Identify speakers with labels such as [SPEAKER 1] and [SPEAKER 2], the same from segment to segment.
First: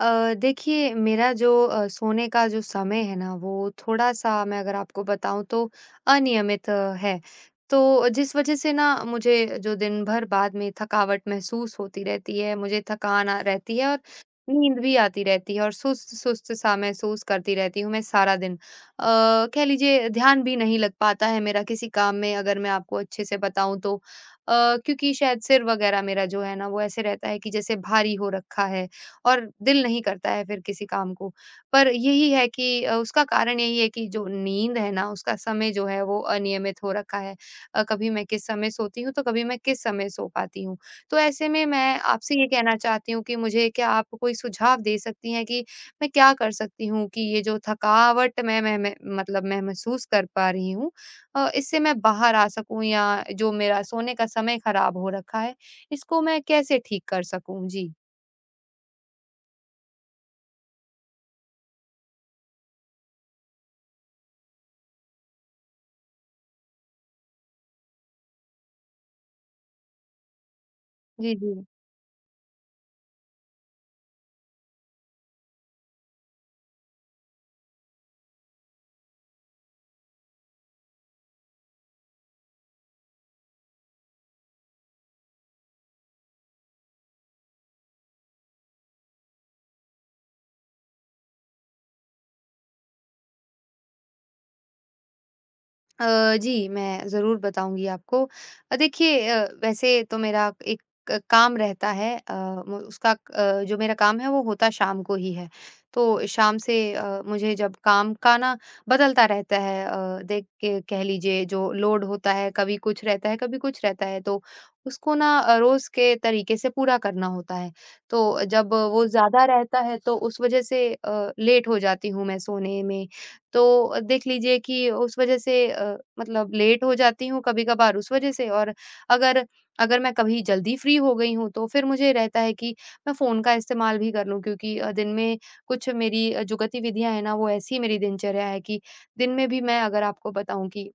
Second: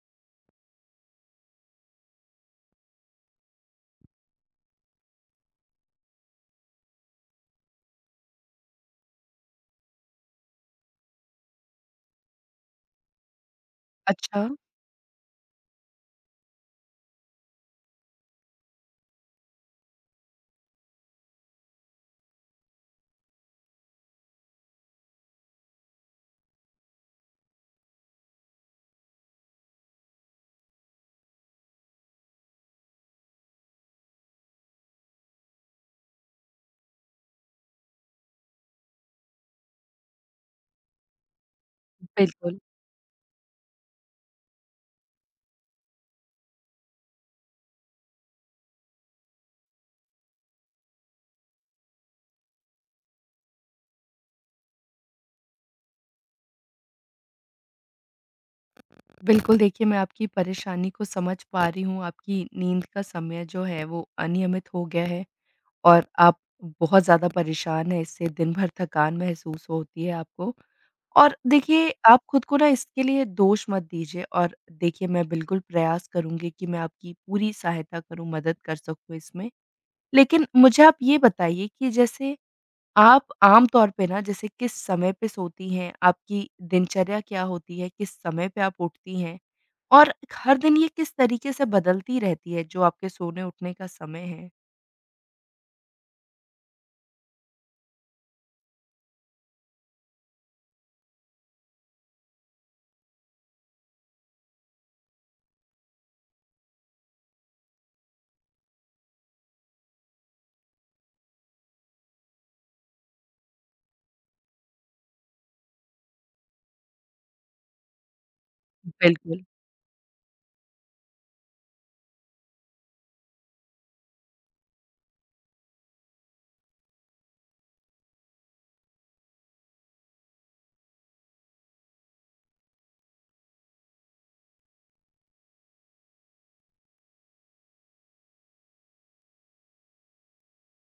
[SPEAKER 1] देखिए मेरा जो सोने का जो समय है ना वो थोड़ा-सा मैं अगर आपको बताऊँ तो अनियमित है। तो जिस वज़ह से ना मुझे जो दिन भर बाद में थकावट महसूस होती रहती है, मुझे थकान रहती है और
[SPEAKER 2] अच्छा,
[SPEAKER 1] नींद भी आती रहती है और सुस्त-सुस्त-सा महसूस करती रहती हूँ मैं सारा दिन। अ, कह लीजिए ध्यान भी नहीं लग पाता है मेरा किसी काम में अगर मैं आपको अच्छे से बताऊँ तो। क्योंकि शायद सिर वग़ैरह मेरा जो है ना वो ऐसे रहता है कि जैसे भारी हो रखा है और दिल नहीं करता है फिर किसी काम को। पर यही है कि उसका कारण यही है कि जो नींद है ना, उसका समय जो है वो अनियमित हो रखा है। कभी मैं किस समय सोती हूँ, तो कभी मैं किस समय सो पाती हूँ। तो ऐसे में मैं आपसे ये
[SPEAKER 2] बिल्कुल।
[SPEAKER 1] कहना चाहती हूँ कि मुझे क्या आप कोई सुझाव दे सकती हैं कि मैं क्या कर सकती हूँ कि ये जो थकावट मैं मतलब मैं महसूस कर पा रही हूँ इससे मैं बाहर आ सकूँ या जो मेरा सोने का समय खराब हो रखा है, इसको मैं कैसे ठीक कर सकूँ? जी।
[SPEAKER 2] बिल्कुल, देखिए मैं आपकी परेशानी को समझ पा रही हूँ, आपकी नींद का समय जो है वो अनियमित हो गया है और आप बहुत ज़्यादा परेशान हैं इससे, दिन भर थकान महसूस होती है आपको।
[SPEAKER 1] जी,
[SPEAKER 2] और
[SPEAKER 1] जी।
[SPEAKER 2] देखिए, आप खुद को ना इसके लिए दोष मत दीजिए और देखिए मैं बिल्कुल प्रयास करूँगी कि मैं आपकी पूरी सहायता करूँ, मदद कर सकूँ इसमें। लेकिन मुझे आप ये बताइए कि जैसे आप आम तौर पे ना जैसे किस समय पे सोती हैं? आपकी दिनचर्या क्या होती है? किस समय पे आप उठती हैं? और हर दिन ये किस तरीके से बदलती रहती है जो आपके सोने-उठने का समय है?
[SPEAKER 1] जी, मैं ज़रूर बताऊँगी आपको। देखिए वैसे तो मेरा एक क काम रहता है म उसका जो मेरा काम है वो होता शाम को ही है। तो शाम से मुझे जब काम का ना बदलता रहता है देख के कह लीजिए जो लोड होता है, कभी कुछ रहता है, कभी कुछ रहता है, तो उसको ना रोज़ के तरीके से पूरा करना होता है। तो जब वो ज़्यादा
[SPEAKER 2] बिल्कुल।
[SPEAKER 1] रहता है तो उस वज़ह से लेट हो जाती हूँ मैं सोने में तो देख लीजिए कि उस वजह से मतलब लेट हो जाती हूँ कभी-कभार उस वजह से और अगर अगर मैं कभी जल्दी फ्री हो गई हूँ, तो फिर मुझे रहता है कि मैं फ़ोन का इस्तेमाल भी कर लूँ क्योंकि दिन में कुछ मेरी जो गतिविधियाँ हैं ना, वो ऐसी मेरी दिनचर्या है कि दिन में भी मैं अगर आपको बताऊँ कि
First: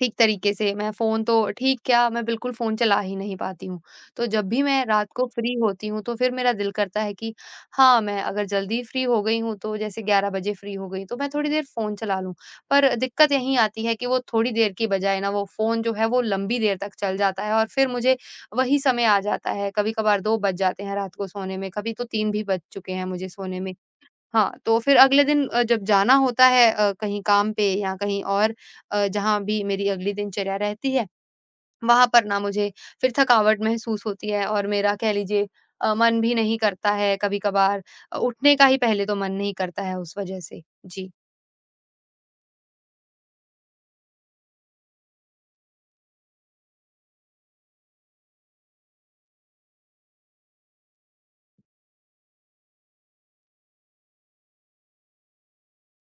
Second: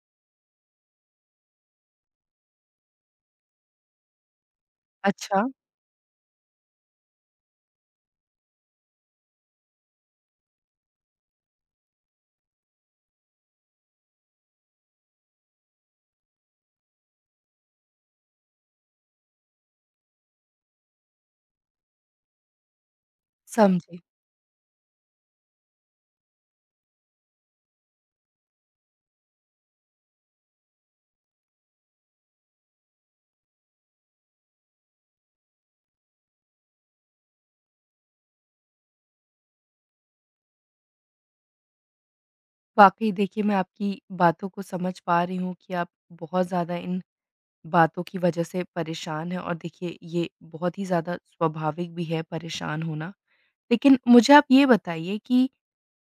[SPEAKER 1] ठीक तरीके से मैं फ़ोन तो ठीक क्या, मैं बिल्कुल फ़ोन चला ही नहीं पाती हूँ। तो जब भी मैं रात को
[SPEAKER 2] अच्छा।
[SPEAKER 1] फ्री होती हूँ, तो फिर मेरा दिल करता है कि हाँ, मैं अगर जल्दी फ्री हो गई हूँ, तो जैसे 11 बजे फ्री हो गई, तो मैं थोड़ी देर फ़ोन चला लूँ। पर दिक्कत यहीं आती है कि वो थोड़ी देर की बजाय ना, वो फ़ोन जो है, वो लंबी देर तक चल जाता है और फिर मुझे वही समय आ जाता है। कभी-कभार 2 बज जाते हैं रात को सोने में, कभी तो 3 भी बज चुके हैं मुझे सोने में।
[SPEAKER 2] समझी।
[SPEAKER 1] हाँ, तो फिर अगले दिन जब जाना होता है कहीं काम पे या कहीं और जहाँ भी मेरी अगली दिनचर्या रहती है, वहाँ पर ना मुझे फिर थकावट महसूस होती है और मेरा कह लीजिए मन भी नहीं करता है कभी-कभार उठने का ही पहले तो मन नहीं करता है उस वजह से। जी।
[SPEAKER 2] वाक़ई देखिए मैं आपकी बातों को समझ पा रही हूँ कि आप बहुत ज़्यादा इन बातों की वजह से परेशान हैं और देखिए ये बहुत ही ज़्यादा स्वाभाविक भी है परेशान होना। लेकिन मुझे आप ये बताइए कि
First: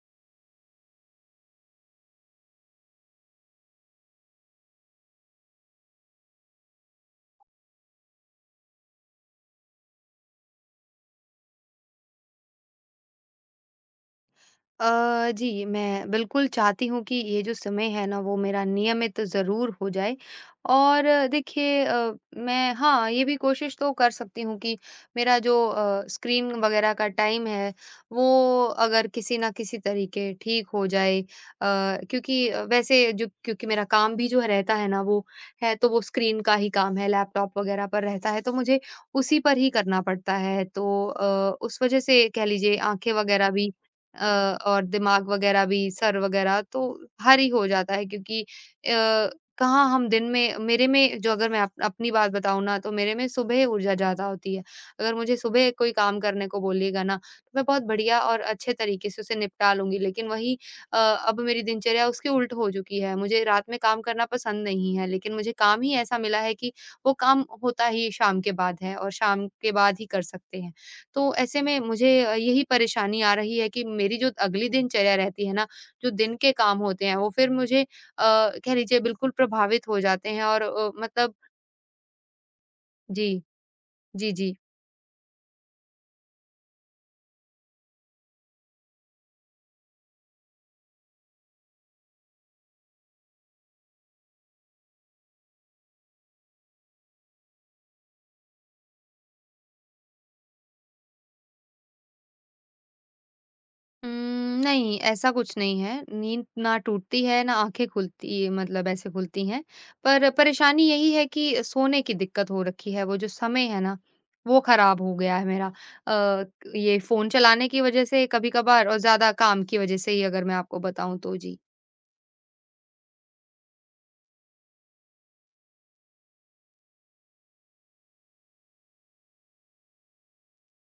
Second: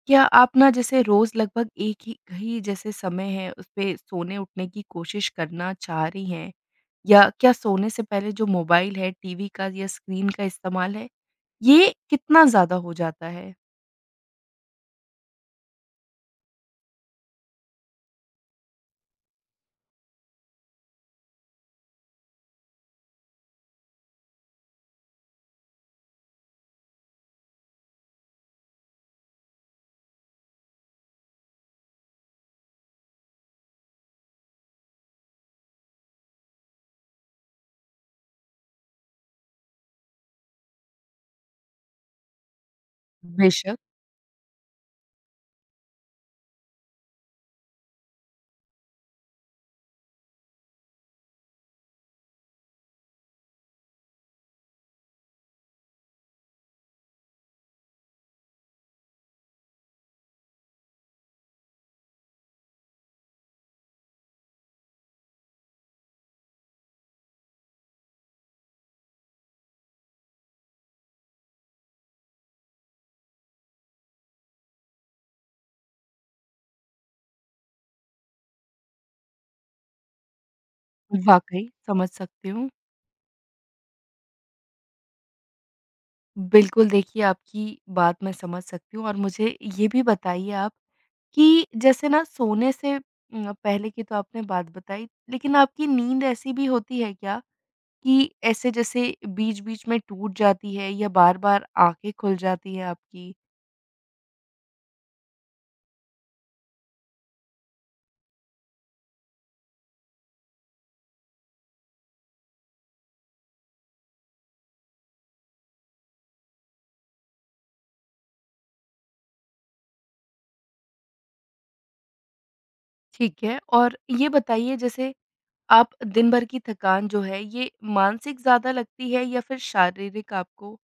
[SPEAKER 2] क्या आप ना जैसे रोज लगभग एक ही जैसे समय है उसपे सोने उठने की कोशिश करना चाह रही हैं? या क्या सोने से पहले जो मोबाइल है, टीवी का या स्क्रीन का इस्तेमाल है, ये कितना ज़्यादा हो जाता है?
[SPEAKER 1] जी, मैं बिल्कुल चाहती हूँ कि ये जो समय है ना, वो मेरा नियमित ज़रूर हो जाए। और देखिए मैं हाँ, ये भी कोशिश तो कर सकती हूँ कि मेरा जो स्क्रीन वग़ैरह का टाइम है, वो अगर किसी न किसी तरीके ठीक हो जाए। क्योंकि वैसे जो क्योंकि मेरा काम भी जो है रहता है ना, वो है तो वो स्क्रीन का ही काम है, लैपटॉप वग़ैरह पर रहता है, तो मुझे उसी पर ही करना पड़ता है। तो उस वज़ह से कह लीजिए आँखें वग़ैरह भी
[SPEAKER 2] बेशक।
[SPEAKER 1] और दिमाग वगैरह भी, सर वगैरह तो भारी हो जाता है क्योंकि अ, कहाँ हम दिन में मेरे में जो अगर मैं अप अपनी बात बताऊँ ना, तो मेरे में सुबह ऊर्जा ज़्यादा होती है। अगर मुझे सुबह कोई काम करने को बोलिएगा ना, तो मैं बहुत बढ़िया और अच्छे तरीके से उसे निपटा लूँगी। लेकिन वही अब मेरी दिनचर्या उसके उल्ट हो चुकी है। मुझे रात में काम करना पसंद नहीं है, लेकिन मुझे काम ही ऐसा मिला है कि वो काम होता ही शाम के बाद है और शाम के बाद ही कर सकते हैं। तो ऐसे में मुझे यही परेशानी आ रही है कि मेरी जो अगली दिनचर्या रहती है ना, जो दिन के काम होते हैं वो फिर मुझे कह लीजिए बिल्कुल प्रभावित हो जाते हैं और मतलब
[SPEAKER 2] वाक़ई, समझ सकती हूँ।
[SPEAKER 1] जी, जी, जी।
[SPEAKER 2] बिल्कुल देखिए आपकी बात मैं समझ सकती हूँ और मुझे ये भी बताइए आप कि जैसे ना सोने से पहले की तो आपने बात बताई, लेकिन आपकी नींद ऐसी भी होती है क्या? कि ऐसे जैसे बीच-बीच में टूट जाती है या बार-बार आँखें खुल जाती है आपकी?
[SPEAKER 1] उम, नहीं ऐसा कुछ नहीं है, नींद ना टूटती है ना आँखें खुलती मतलब ऐसे खुलती हैं, पर परेशानी यही है कि सोने की दिक्कत हो रखी है, वो जो समय है ना, वो ख़राब हो गया है मेरा। अ, ये फ़ोन चलाने की वज़ह से कभी-कभार और ज़्यादा काम की वज़ह से ही अगर मैं आपको बताऊँ तो। जी।
[SPEAKER 2] ठीक है। और ये बताइए जैसे आप दिन भर की थकान जो है ये मानसिक ज़्यादा लगती है या फिर शारीरिक आपको?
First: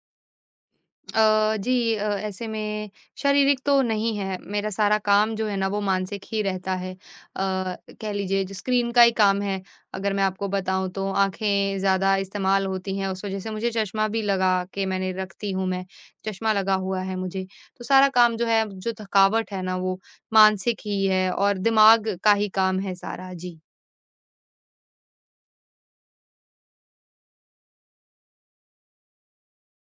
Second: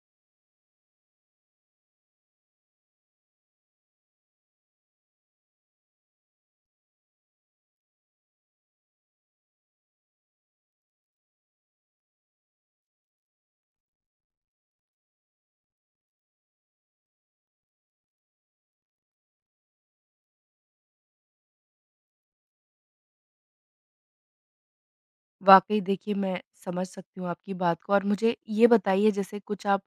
[SPEAKER 1] जी ऐसे में शारीरिक तो नहीं है, मेरा सारा काम जो है ना वो मानसिक ही रहता है। कह लीजिए जो स्क्रीन का ही काम है, अगर मैं आपको बताऊँ तो आँखें ज़्यादा इस्तेमाल होती हैं, उस वज़ह से मुझे चश्मा भी लगा के मैंने रखती हूँ मैं, चश्मा लगा हुआ है मुझे। तो सारा काम जो है, जो थकावट है ना वो मानसिक ही है और दिमाग का ही काम है सारा। जी।
[SPEAKER 2] वाक़ई देखिए मैं समझ सकती हूँ आपकी बात को और मुझे ये बताइए जैसे कुछ आप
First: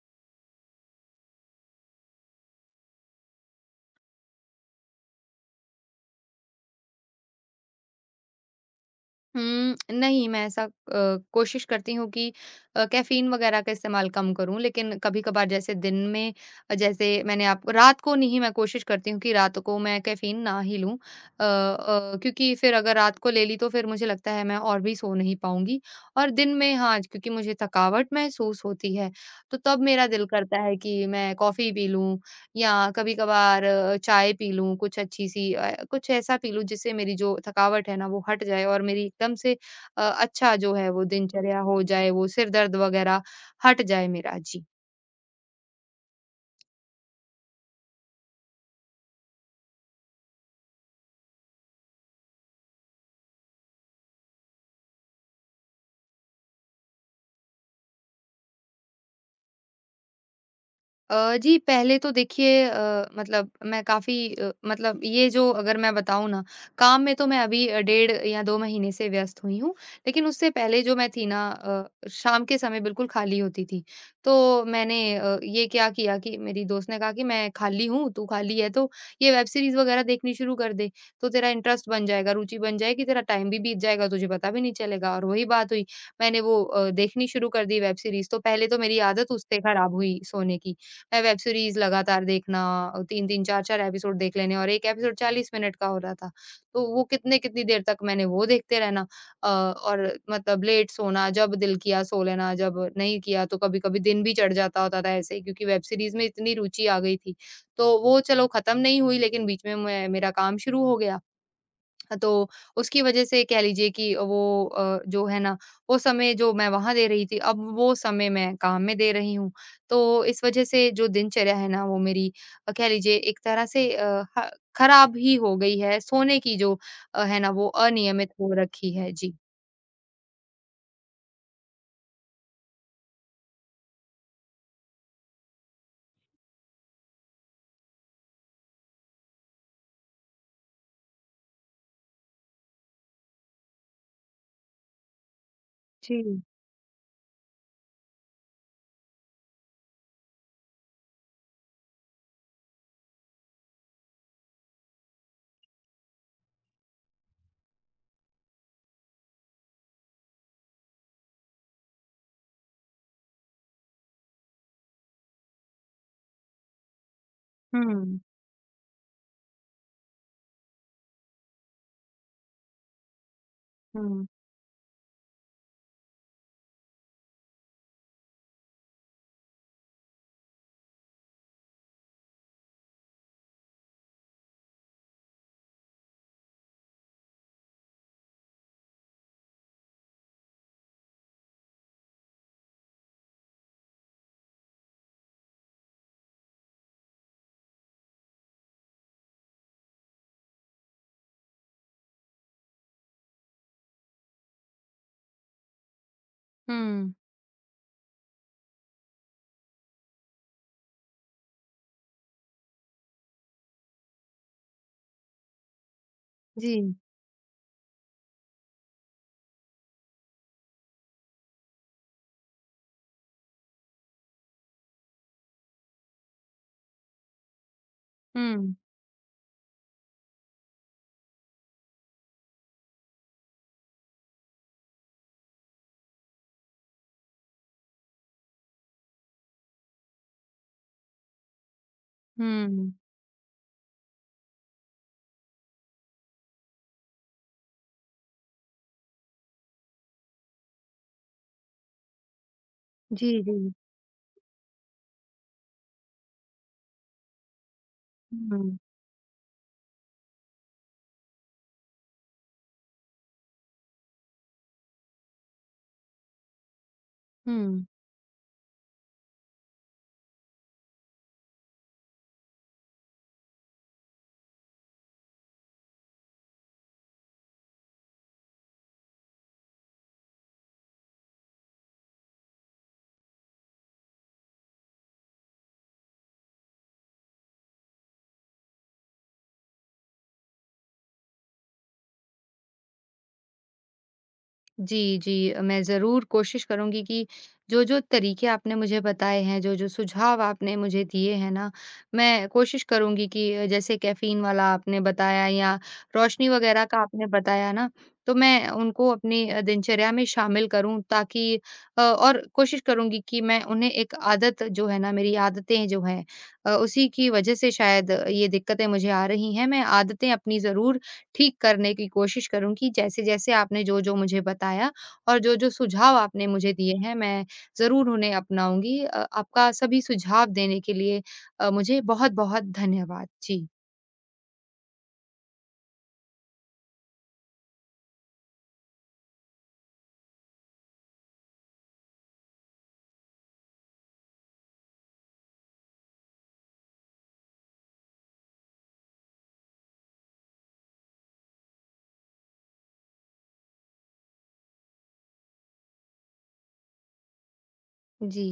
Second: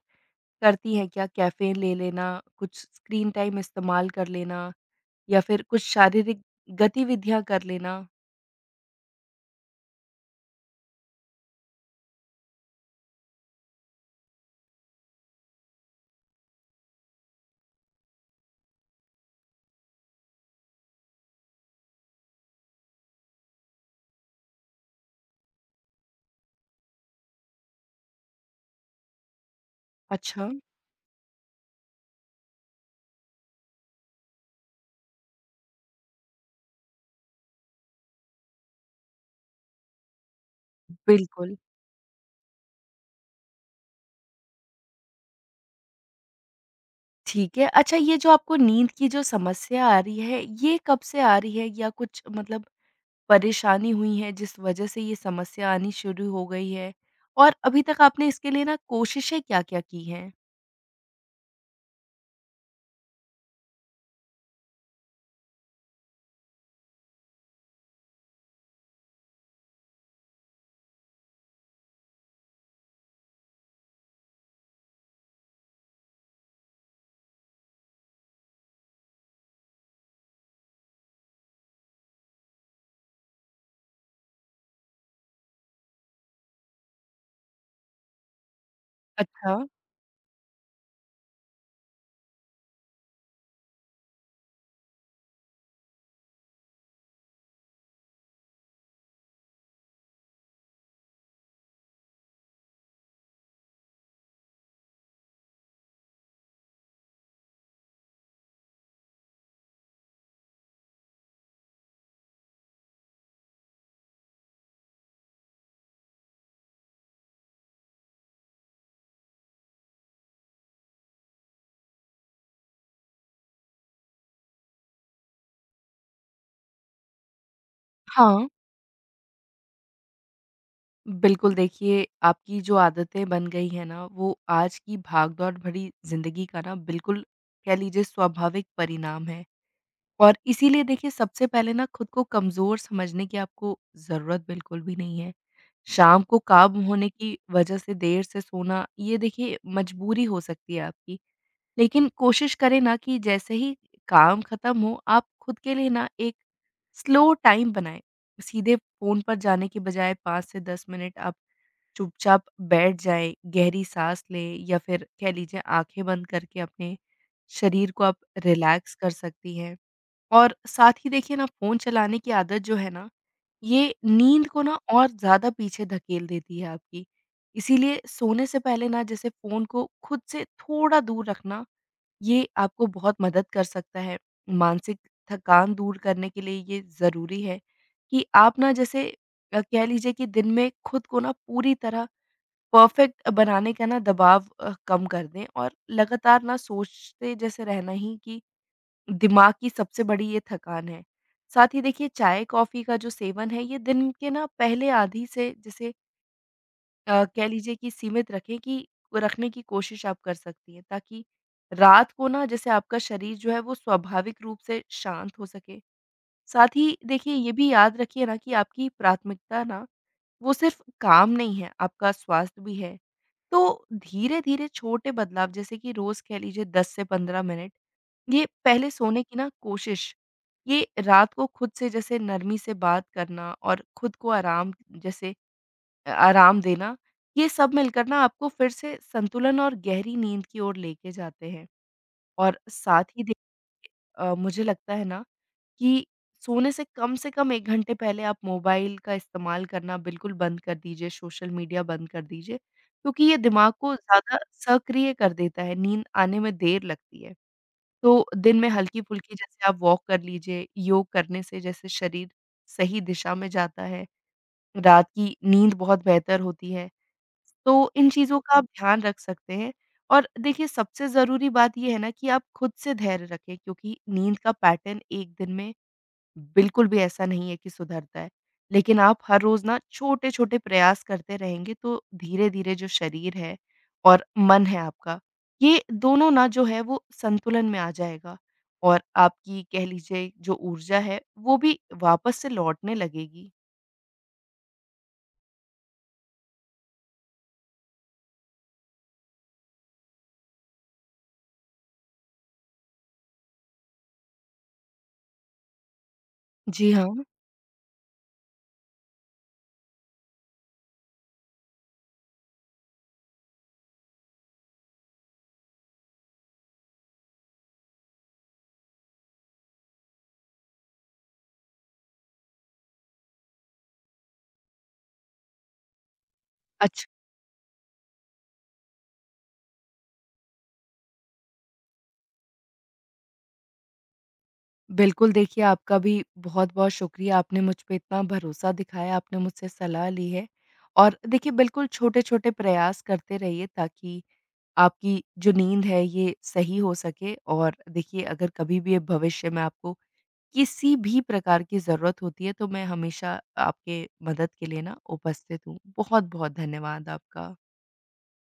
[SPEAKER 2] करती हैं क्या? कैफ़ीन ले लेना, कुछ स्क्रीन टाइम इस्तेमाल कर लेना, या फिर कुछ शारीरिक गतिविधियाँ कर लेना?
[SPEAKER 1] हुँ, नहीं मैं ऐसा कोशिश करती हूँ कि कैफ़ीन वग़ैरह का इस्तेमाल कम करूँ, लेकिन कभी-कभार जैसे दिन में जैसे मैंने आपको रात को नहीं मैं कोशिश करती हूँ कि रात को मैं कैफ़ीन ना ही लूँ। क्योंकि फिर अगर रात को ले ली तो फिर मुझे लगता है मैं और भी सो नहीं पाऊँगी और दिन में हाँ, क्योंकि मुझे थकावट महसूस होती है, तो तब मेरा दिल
[SPEAKER 2] अच्छा,
[SPEAKER 1] करता है कि मैं कॉफ़ी पी लूँ या कभी-कभार चाय पी लूँ कुछ अच्छी-सी कुछ ऐसा पी लूँ जिससे मेरी जो थकावट है ना वो हट जाए और मेरी एकदम से अच्छा जो है वो
[SPEAKER 2] बिल्कुल।
[SPEAKER 1] दिनचर्या हो जाए, वो सिर दर्द वगैरह हट जाए मेरा। जी।
[SPEAKER 2] ठीक है। अच्छा, ये जो आपको नींद की जो समस्या आ रही है, ये कब से आ रही है या कुछ मतलब परेशानी हुई है जिस वज़ह से ये समस्या आनी शुरू हो गई है? और अभी तक आपने इसके लिए ना कोशिशें क्या-क्या की हैं?
[SPEAKER 1] जी, पहले तो देखिए मतलब मैं काफ़ी मतलब ये जो अगर मैं बताऊँ ना, काम में तो मैं अभी डेढ़ या 2 महीने से व्यस्त हुई हूँ। लेकिन उससे पहले जो मैं थी ना शाम के समय बिल्कुल खाली होती थी। तो मैंने ये क्या किया कि मेरी दोस्त ने कहा कि मैं खाली हूँ, तू खाली है तो ये वेब सीरीज़ वग़ैरह देखनी शुरू कर दे, तो तेरा इंटरेस्ट बन जाएगा, रुचि बन जाएगी, तेरा टाइम भी बीत जाएगा, तुझे पता भी नहीं चलेगा। और वही बात हुई, मैंने वो देखनी शुरू कर दी वेब सीरीज़। तो पहले तो मेरी आदत
[SPEAKER 2] अच्छा।
[SPEAKER 1] उससे खराब हुई सोने की। वेब सीरीज़ लगातार देखना, 3-3 4-4 एपिसोड देख लेने और 1 एपिसोड 40 मिनट का हो रहा था, तो वो कितने-कितनी देर तक मैंने वो देखते रहना। और मतलब लेट सोना, जब दिल किया सो लेना, जब नहीं किया तो कभी-कभी दिन भी चढ़ जाता होता था ऐसे ही क्योंकि वेब सीरीज़ में इतनी रुचि आ गई थी। तो वो चलो खत्म नहीं हुई लेकिन बीच में मैं मेरा काम शुरू हो गया। हाँ, तो उसकी वजह से कह लीजिए कि वो जो है ना वो समय जो मैं वहाँ दे रही थी अब वो समय मैं काम में दे रही हूँ। तो इस वजह से जो दिनचर्या है ना वो मेरी कह लीजिए एक तरह से अ, ह खराब ही हो गई है। सोने की जो है ना वो अनियमित
[SPEAKER 2] हाँ,
[SPEAKER 1] हो रखी है। जी।
[SPEAKER 2] बिल्कुल। देखिए आपकी जो आदतें बन गई हैं ना, वो आज की भागदौड़ भरी ज़िंदगी का ना, बिल्कुल कह लीजिए, स्वाभाविक परिणाम है। और इसीलिए देखिए, सबसे पहले ना खुद को कमज़ोर समझने की आपको ज़रूरत बिल्कुल भी नहीं है। शाम को
[SPEAKER 1] जी।
[SPEAKER 2] काम होने की वज़ह से देर से सोना, ये देखिए मजबूरी हो सकती है आपकी। लेकिन कोशिश करें ना कि जैसे ही काम ख़त्म हो, आप खुद के लिए ना एक स्लो टाइम बनाएँ। सीधे फ़ोन पर जाने के बजाय 5 से 10 मिनट आप चुपचाप बैठ जाएँ, गहरी साँस लें या फिर कह लीजिए आँखें बंद करके अपने शरीर को आप
[SPEAKER 1] हुँ,
[SPEAKER 2] रिलैक्स कर सकती हैं। और साथ ही देखिए ना, फ़ोन चलाने की आदत जो है ना, ये
[SPEAKER 1] हुँ।
[SPEAKER 2] नींद को ना और ज़्यादा पीछे धकेल देती है आपकी। इसीलिए सोने से पहले ना जैसे फ़ोन को खुद से थोड़ा दूर रखना, ये आपको बहुत मदद कर सकता है। मानसिक थकान दूर करने के लिए ये ज़रूरी है कि आप ना जैसे कह लीजिए कि दिन में खुद को ना पूरी तरह परफ़ेक्ट बनाने का ना दबाव कम कर दें, और लगातार ना सोचते जैसे रहना ही कि दिमाग की सबसे बड़ी ये थकान है। साथ ही देखिए, चाय-कॉफ़ी का जो सेवन है, ये दिन के ना पहले आधी से जैसे
[SPEAKER 1] हुँ।
[SPEAKER 2] कह लीजिए कि सीमित रखें, कि रखने की कोशिश आप कर सकती हैं, ताकि रात को ना जैसे आपका शरीर जो है वो स्वाभाविक रूप से शांत हो सके।
[SPEAKER 1] जी।
[SPEAKER 2] साथ ही देखिए, ये भी याद रखिए ना, कि आपकी प्राथमिकता ना वो सिर्फ़ काम नहीं है, आपका स्वास्थ्य भी है। तो धीरे-धीरे छोटे बदलाव जैसे कि रोज़ कह लीजिए 10 से 15 मिनट ये
[SPEAKER 1] हुँ,
[SPEAKER 2] पहले सोने की ना कोशिश, ये रात को खुद से जैसे नरमी से बात करना, और खुद को आराम जैसे आराम देना, ये सब मिलकर ना आपको फिर से संतुलन और गहरी नींद की ओर लेके जाते हैं। और
[SPEAKER 1] हुँ।
[SPEAKER 2] साथ ही मुझे लगता है ना, कि सोने से कम 1 घंटे पहले आप मोबाइल का इस्तेमाल करना बिल्कुल बंद कर दीजिए, सोशल मीडिया बंद कर दीजिए, क्योंकि
[SPEAKER 1] जी,
[SPEAKER 2] ये
[SPEAKER 1] जी।
[SPEAKER 2] दिमाग को ज़्यादा सक्रिय कर देता है, नींद आने में देर लगती है। तो दिन में
[SPEAKER 1] हुँ।
[SPEAKER 2] हल्की-फुल्की जैसे आप वॉक कर लीजिए, योग करने से जैसे शरीर सही दिशा में जाता है, रात की नींद बहुत बेहतर होती है।
[SPEAKER 1] हुँ।
[SPEAKER 2] तो इन चीज़ों का आप ध्यान रख सकते हैं। और देखिए, सबसे ज़रूरी बात ये है ना, कि आप खुद से धैर्य रखें, क्योंकि नींद का पैटर्न 1 दिन में बिल्कुल भी ऐसा नहीं है कि सुधरता है। लेकिन आप हर रोज़ ना छोटे-छोटे प्रयास करते रहेंगे, तो धीरे-धीरे जो शरीर है और मन है आपका, ये दोनों ना जो है वो संतुलन में आ जाएगा, और आपकी कह लीजिए जो ऊर्जा है वो भी वापस से लौटने लगेगी।
[SPEAKER 1] जी, जी। मैं ज़रूर कोशिश करूँगी कि जो-जो तरीके आपने मुझे बताए हैं, जो-जो सुझाव आपने मुझे दिए हैं ना, मैं कोशिश करूँगी कि जैसे कैफ़ीन वाला आपने बताया या रोशनी वग़ैरह
[SPEAKER 2] जी
[SPEAKER 1] का
[SPEAKER 2] हाँ।
[SPEAKER 1] आपने बताया ना, तो मैं उनको अपनी दिनचर्या में शामिल करूँ ताकि और कोशिश करूँगी कि मैं उन्हें एक आदत जो है ना, मेरी आदतें जो हैं उसी की वज़ह से शायद ये दिक्कतें मुझे आ रही हैं। मैं आदतें अपनी ज़रूर ठीक करने की कोशिश करूँगी जैसे-जैसे आपने जो-जो मुझे बताया और जो-जो सुझाव आपने मुझे दिए
[SPEAKER 2] अच्छ
[SPEAKER 1] हैं, मैं ज़रूर उन्हें अपनाऊँगी। आपका सभी सुझाव देने के लिए मुझे बहुत-बहुत धन्यवाद। जी।
[SPEAKER 2] बिल्कुल। देखिए आपका भी बहुत-बहुत शुक्रिया, आपने मुझ पे इतना भरोसा दिखाया, आपने मुझसे सलाह ली है। और देखिए, बिल्कुल छोटे-छोटे प्रयास करते रहिए ताकि आपकी जो नींद है ये सही हो सके। और देखिए, अगर कभी भी भविष्य में आपको किसी भी प्रकार की ज़रूरत होती है, तो मैं हमेशा आपके मदद के लिए ना उपस्थित हूँ। बहुत-बहुत धन्यवाद आपका।
[SPEAKER 1] जी।